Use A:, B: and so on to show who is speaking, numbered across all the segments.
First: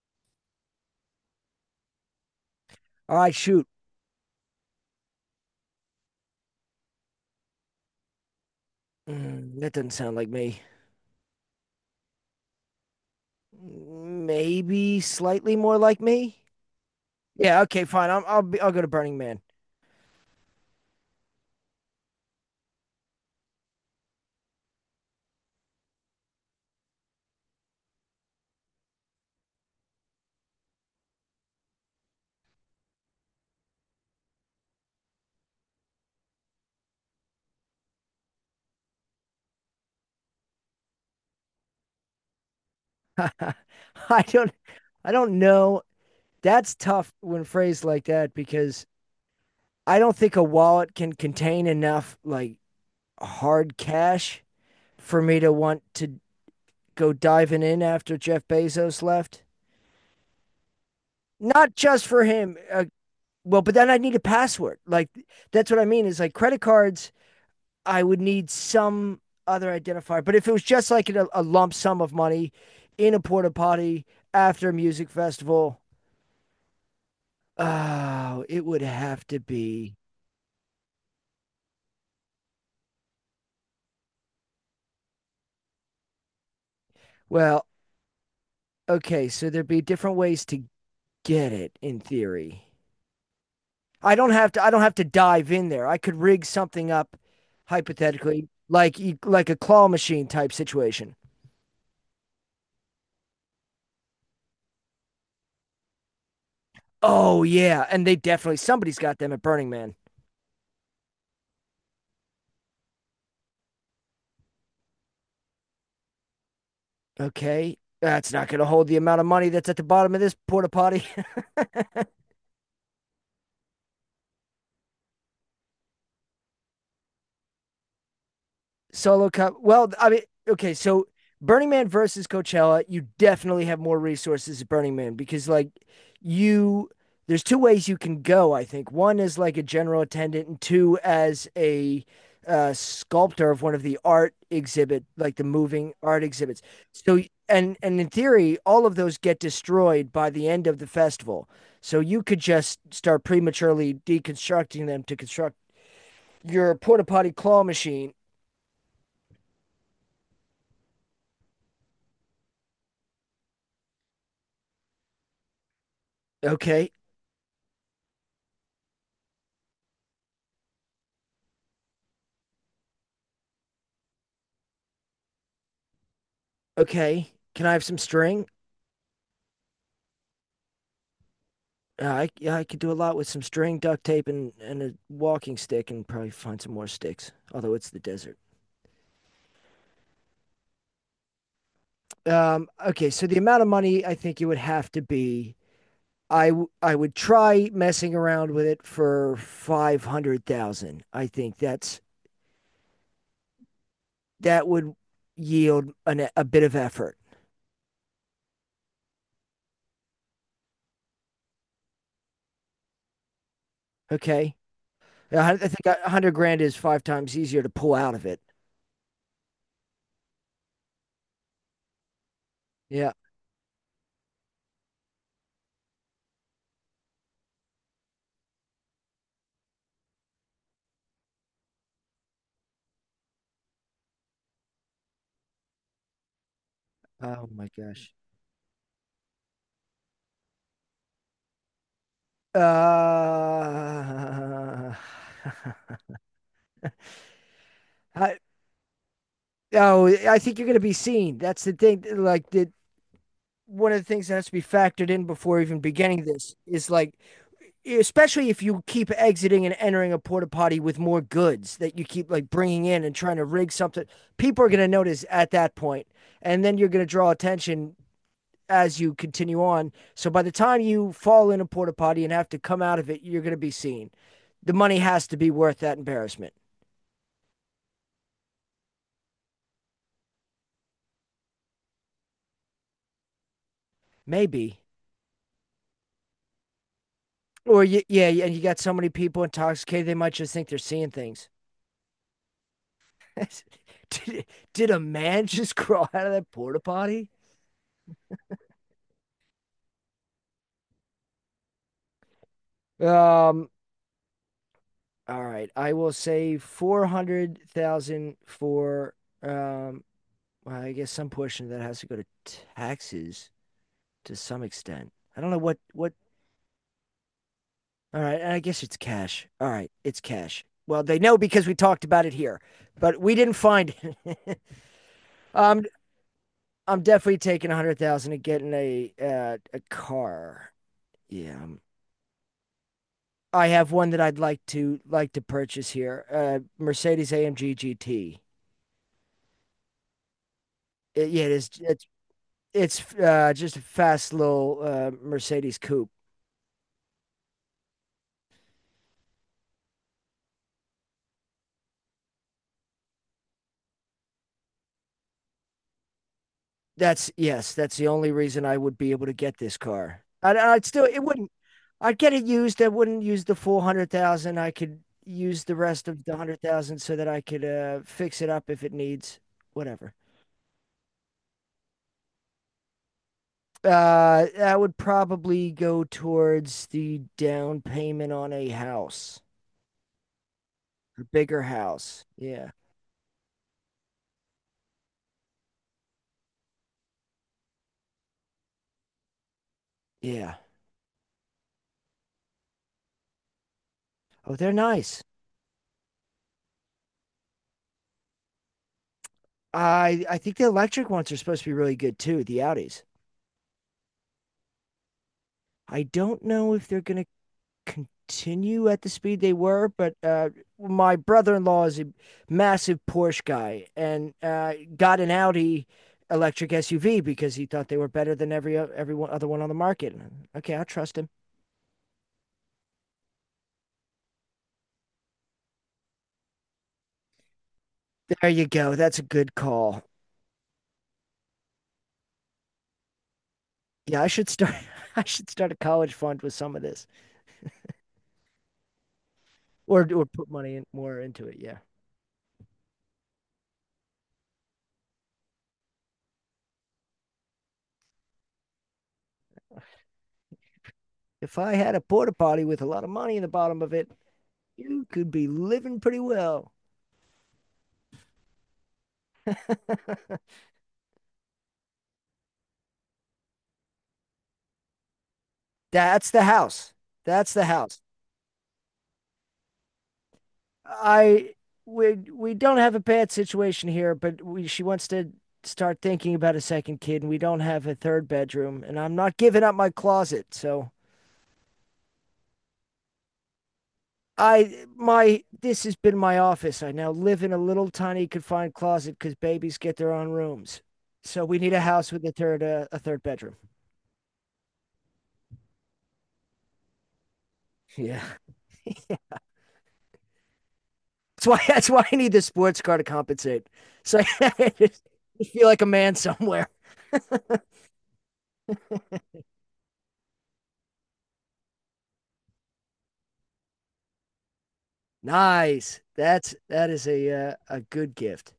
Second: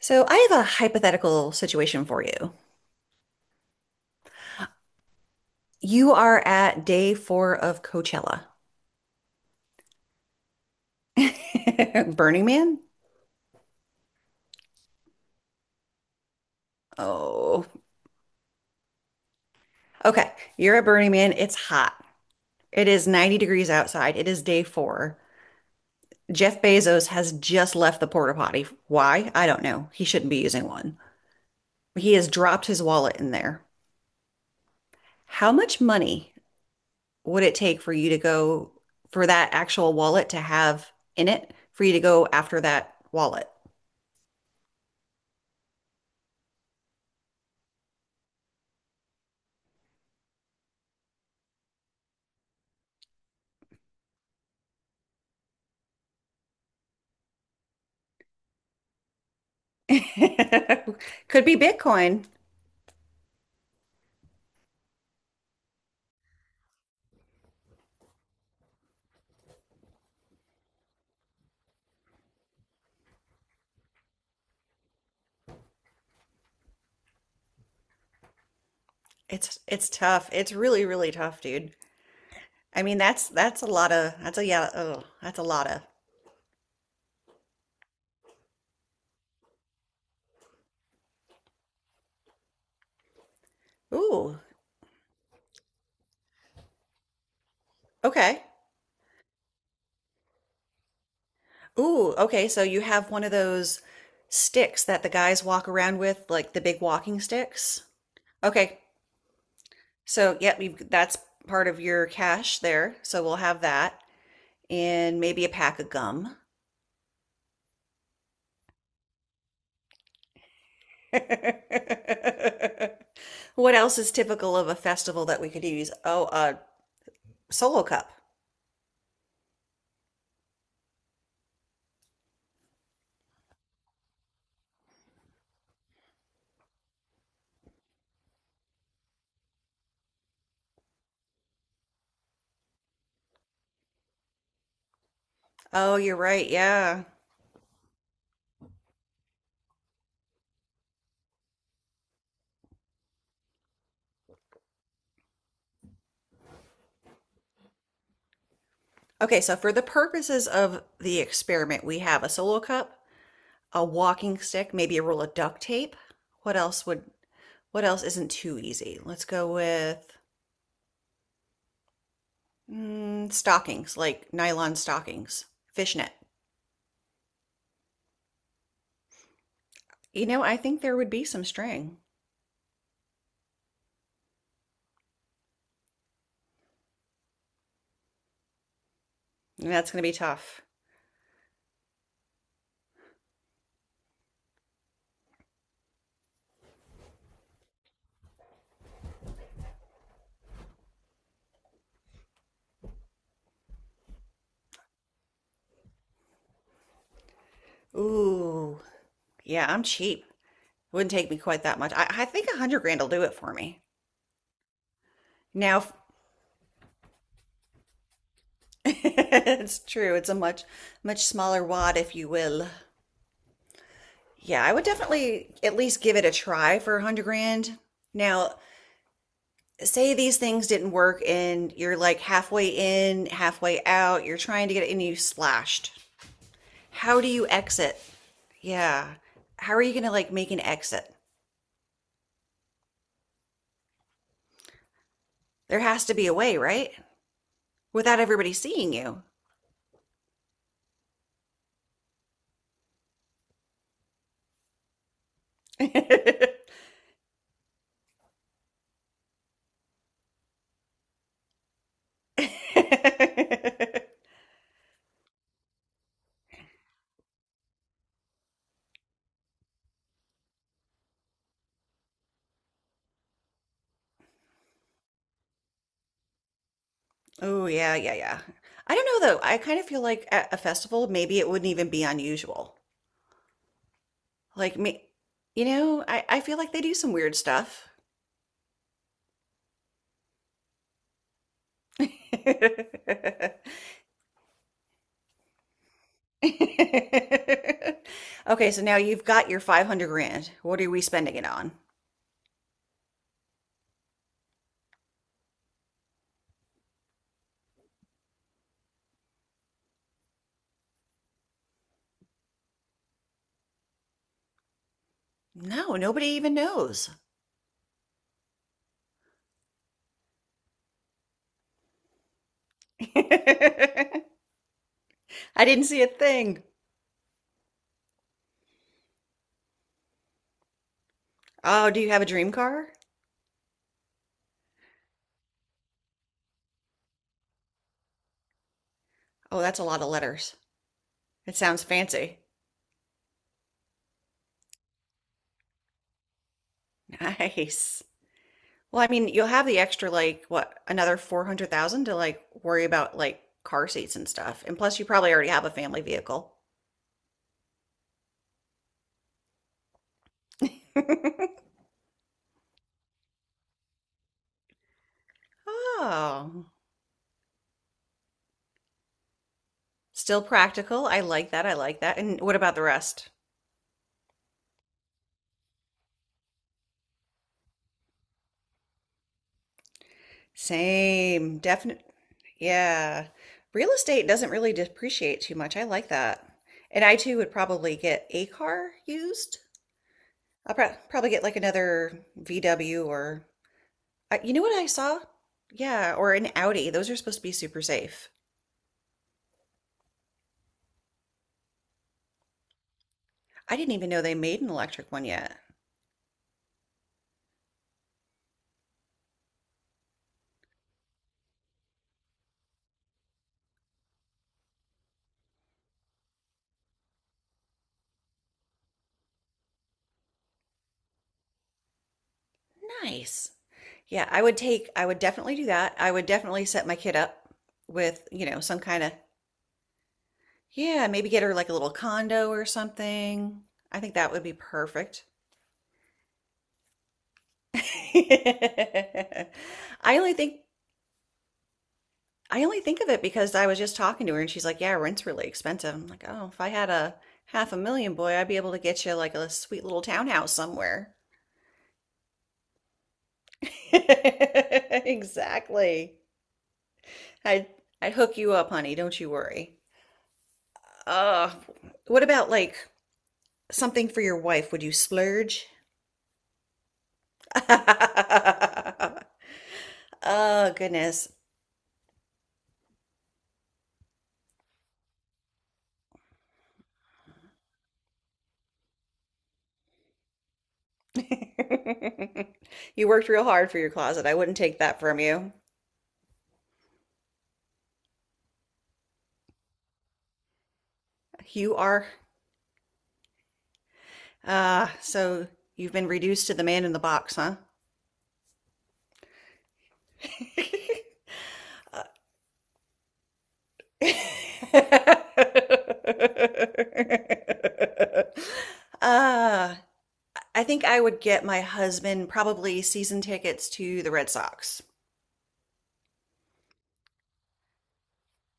A: So I have a hypothetical situation for you.
B: All right, shoot.
A: You are at day four of Coachella.
B: That doesn't sound like me.
A: Burning Man?
B: Maybe slightly more like me. Yeah.
A: Oh,
B: Okay. Fine. I'll go to Burning Man.
A: okay. You're at Burning Man. It's hot. It is 90 degrees outside. It is day four. Jeff Bezos has just left the porta potty. Why? I don't know. He shouldn't be using one. He has dropped his wallet in there. How much money would it take for you to go, for that actual wallet to have in it for you to go after that wallet?
B: I don't. I don't know. That's tough when phrased like that because I don't think a wallet can contain enough like hard cash for me to want to go diving in after Jeff Bezos left.
A: Could be
B: Not just for
A: Bitcoin.
B: him. Well, but then I need a password. Like that's what I mean is like credit cards I would need some other identifier. But if it was just like a lump sum of money in a porta potty after a music festival, oh, it would have to
A: It's
B: be.
A: tough. It's really, really tough, dude. I mean, that's a lot of, that's a, yeah. Oh, that's a lot of.
B: Well, okay, so there'd be different ways to get it in theory. I don't
A: Ooh,
B: have to. I don't have to dive in there. I could rig something up,
A: okay.
B: hypothetically, like a claw machine type situation.
A: Ooh, okay. So you have one of those sticks that the guys walk around with, like the big walking
B: Oh
A: sticks.
B: yeah, and they definitely
A: Okay.
B: somebody's got them at Burning Man.
A: So, yep, that's part of your cash there. So we'll have that and maybe a pack of gum.
B: Okay. That's not going to hold the amount of money that's at the bottom of this porta potty.
A: What else is typical of a festival that we could use? Oh, a solo cup.
B: Solo cup. Well, I mean, okay, so Burning Man versus Coachella, you definitely have more resources at Burning Man because like you there's two ways you can go, I think. One is like a general attendant and two as a sculptor of one of the art exhibit, like the moving
A: Oh, you're
B: art
A: right.
B: exhibits.
A: Yeah.
B: So and in theory, all of those get destroyed by the end of the festival. So you could just start prematurely deconstructing them to construct your porta potty claw machine.
A: Okay, so for the purposes of the experiment, we have a solo cup, a walking stick, maybe a roll of duct tape. What else
B: Okay,
A: would, what else isn't too easy? Let's go with stockings, like nylon stockings, fishnet.
B: Okay, can I have some string?
A: You know, I think there would be some string.
B: I yeah, I could do a lot with some string, duct tape, and a walking stick, and probably find some more sticks. Although it's the desert.
A: That's going to be tough.
B: Okay, so the amount of money I think it would have to be, I would try messing around with it for 500,000. I think that would yield a bit of effort.
A: Ooh, yeah, I'm cheap. Wouldn't take me quite that much. I think 100 grand will do it for me.
B: Okay, I
A: Now,
B: think 100 grand is five times easier to pull out of it.
A: it's true. It's a much, much smaller wad, if you will.
B: Yeah.
A: Yeah, I would definitely at least give it a try for 100 grand. Now, say these things didn't work and you're like halfway in, halfway out, you're trying to get it and you splashed. How do you
B: Oh my
A: exit?
B: gosh.
A: Yeah. How are you gonna like make an exit?
B: Uh,
A: There has to be a way, right? Without
B: I,
A: everybody seeing you.
B: oh, I think you're going to be seen. That's the thing. Like the one of the things that has to be factored in before even beginning this is like, especially if you keep exiting and entering a porta potty with more goods that you keep like bringing in and trying to rig something. People are going to notice at that point, and then you're going to draw attention as you continue on. So by the time you fall in a porta potty and have to come out of it, you're going to be seen. The money has to be worth that embarrassment.
A: Oh, yeah, yeah, yeah. I don't know though. I kind of feel like at a festival, maybe it wouldn't even be unusual. Like
B: Maybe.
A: me, you know, I feel like they do some weird stuff.
B: Yeah, and you got so many people intoxicated, they might just think they're seeing things. did, did a man just crawl out of that porta potty?
A: Okay, so now you've got your 500 grand. What are we spending it on?
B: Um. All right, I will say $400,000 for. Um. Well, I guess some portion of that has to go to taxes to some extent. I don't know what
A: No,
B: what.
A: nobody even knows.
B: All right, I guess it's cash. All right, it's cash. Well, they know because we talked about it here, but we didn't find
A: I
B: it. Um,
A: didn't see a thing.
B: I'm definitely taking 100,000 and getting a car. Yeah,
A: Oh, do you have a dream car?
B: I have one that I'd like to purchase here. Mercedes AMG GT.
A: Oh, that's a lot of letters.
B: Yeah, it
A: It
B: is.
A: sounds
B: It's
A: fancy.
B: it's just a fast little Mercedes coupe.
A: Nice. Well, I mean, you'll have the extra, like, what, another 400,000 to, like, worry about, like, car seats and stuff. And plus, you probably already have a family vehicle.
B: That's Yes. That's the only reason I would be able to get this car. I'd still it wouldn't. I'd get it used. I wouldn't use the full 100,000. I could use the rest of the hundred
A: Oh,
B: thousand so that I could fix it up if it needs whatever.
A: still practical. I like that. I like that. And what about the rest?
B: That would probably go towards the down payment on a house, a
A: Same,
B: bigger
A: definite.
B: house. Yeah.
A: Yeah. Real estate doesn't really depreciate too much. I like that. And I too would probably get a car used.
B: Yeah.
A: I'll probably get like another VW or you
B: Oh,
A: know
B: they're
A: what I saw?
B: nice.
A: Yeah, or an Audi. Those are supposed to be super safe.
B: I think the electric ones are supposed to be really good too, the Audis.
A: I didn't even know they made an electric one yet.
B: I don't know if they're going to continue at the speed they were, but my brother-in-law is a massive Porsche guy and got an Audi electric SUV because he thought they were better than every other one on the market. Okay, I trust him.
A: Nice. Yeah, I would definitely do that. I would definitely set my kid up with, you
B: There
A: know,
B: you
A: some
B: go.
A: kind of.
B: That's a good call.
A: Yeah, maybe get her like a little condo or something. I think
B: Yeah, I
A: that would
B: should
A: be
B: start I
A: perfect.
B: should start a college fund with some of this
A: I
B: or
A: only
B: put
A: think
B: money in, more into it. Yeah.
A: I only think of it because I was just talking to her and she's like, "Yeah, rent's really expensive." I'm like, "Oh, if I had a half a million, boy, I'd be able to get you like a sweet little townhouse somewhere."
B: If I had a porta potty with a lot of money in the bottom of it, you could be living
A: Exactly.
B: pretty well.
A: I'd I'd hook you up, honey. Don't you worry. Uh, what about like something for your wife? Would you splurge?
B: That's the house. That's the house.
A: Oh, goodness.
B: I we don't have a bad situation here, but we she wants to start thinking about a second kid and we don't have a third bedroom and I'm not giving up my closet. So
A: You worked real hard for your closet. I wouldn't take
B: I
A: that from
B: my
A: you.
B: this has been my office. I now live in a little tiny confined closet because babies get their own rooms. So we need
A: You
B: a
A: are,
B: house with a third bedroom.
A: so you've been reduced to the man in the box, huh?
B: Yeah, that's why that's why I need the sports car to compensate. So I just feel like a man somewhere.
A: Uh, I think I would get my husband probably season tickets to the Red Sox.
B: Nice. That is a good gift.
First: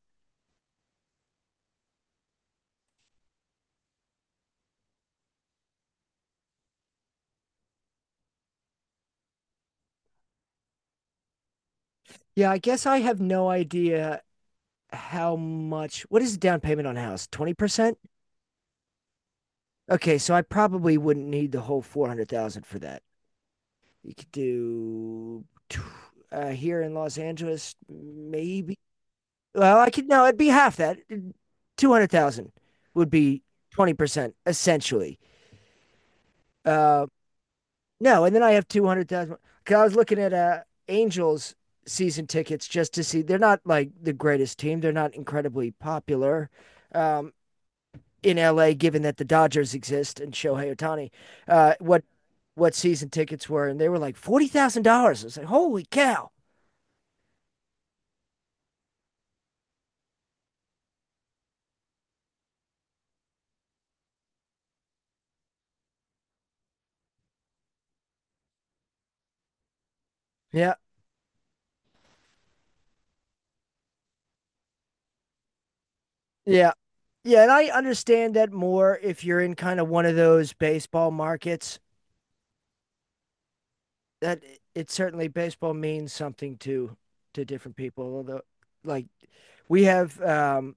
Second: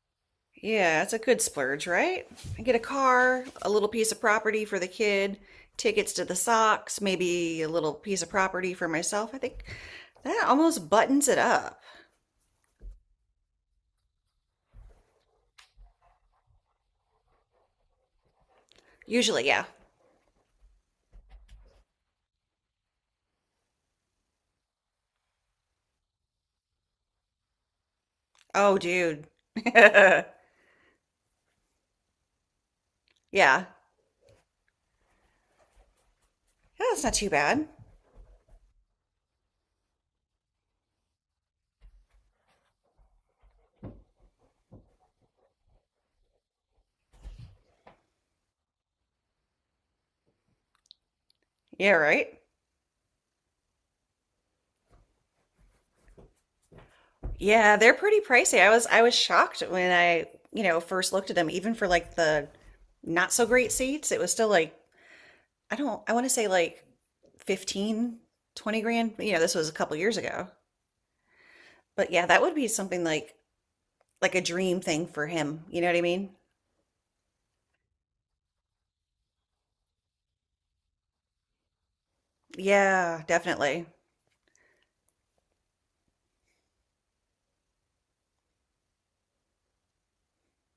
A: Yeah, it's a good splurge, right? I get a car, a little piece of property for the kid, tickets to the Sox, maybe a little piece of property for myself. I think that almost buttons it up.
B: Yeah, I guess I have no idea how much. What is the down payment on a house? 20%.
A: Usually, yeah.
B: Okay, so I probably wouldn't need the whole 400,000 for that. You could do here in Los Angeles, maybe.
A: Oh, dude.
B: Well, I could no, it'd be half that. 200,000 would be
A: Yeah.
B: 20% essentially.
A: Yeah, that's
B: Uh,
A: not too bad.
B: no, and then I have 200,000. Cause I was looking at Angels season tickets just to see. They're not like the greatest team. They're not incredibly popular. Um, in LA, given that the Dodgers exist and Shohei Otani, uh,
A: Yeah,
B: what
A: right?
B: what season tickets were, and they were like $40,000. I was like, holy cow!
A: Yeah, they're pretty pricey. I was shocked when I, you know, first looked at them, even for like the not so great seats, it was still like I don't, I want to say like 15, 20 grand. You know, this was a couple years ago.
B: Yeah,
A: But yeah, that would be something like a dream thing for him. You know what I mean?
B: yeah. Yeah, and I understand that more if you're in kind of one of those baseball markets
A: Yeah, definitely.
B: that it certainly baseball means something to different people. Although like we have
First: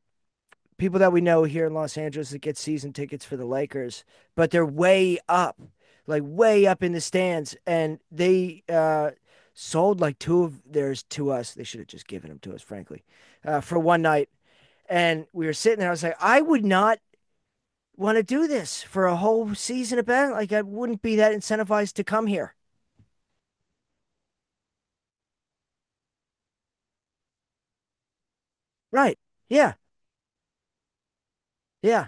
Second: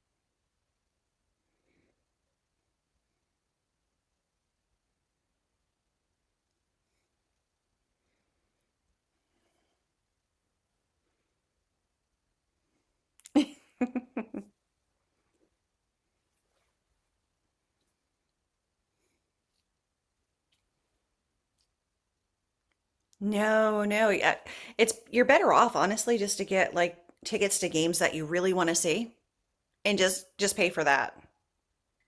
B: people that we know here in Los Angeles that get season tickets for the Lakers, but they're way up, like way up in the stands and they sold like two of theirs to us. They should have just given them to us, frankly, for one night. And we were sitting there. I was like, I would not want to do this for a whole season of bad. Like I wouldn't be that incentivized to come here.
A: No, no. Yeah. It's you're better off honestly just to get like tickets to games that you really want to see
B: Right. Yeah.
A: and just pay for that.
B: Yeah.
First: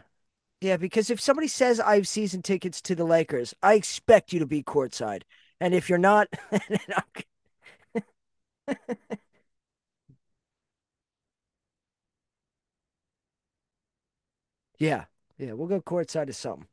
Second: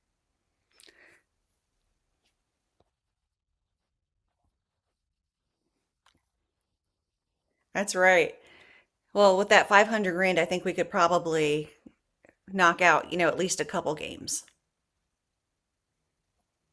B: Yeah. Because if somebody says I have season tickets to the Lakers, I expect you to be courtside. And if you're not,
A: That's right. Well, with that 500 grand, I think we could probably knock out, you know, at least a couple games.
B: yeah. Yeah. We'll go courtside to something.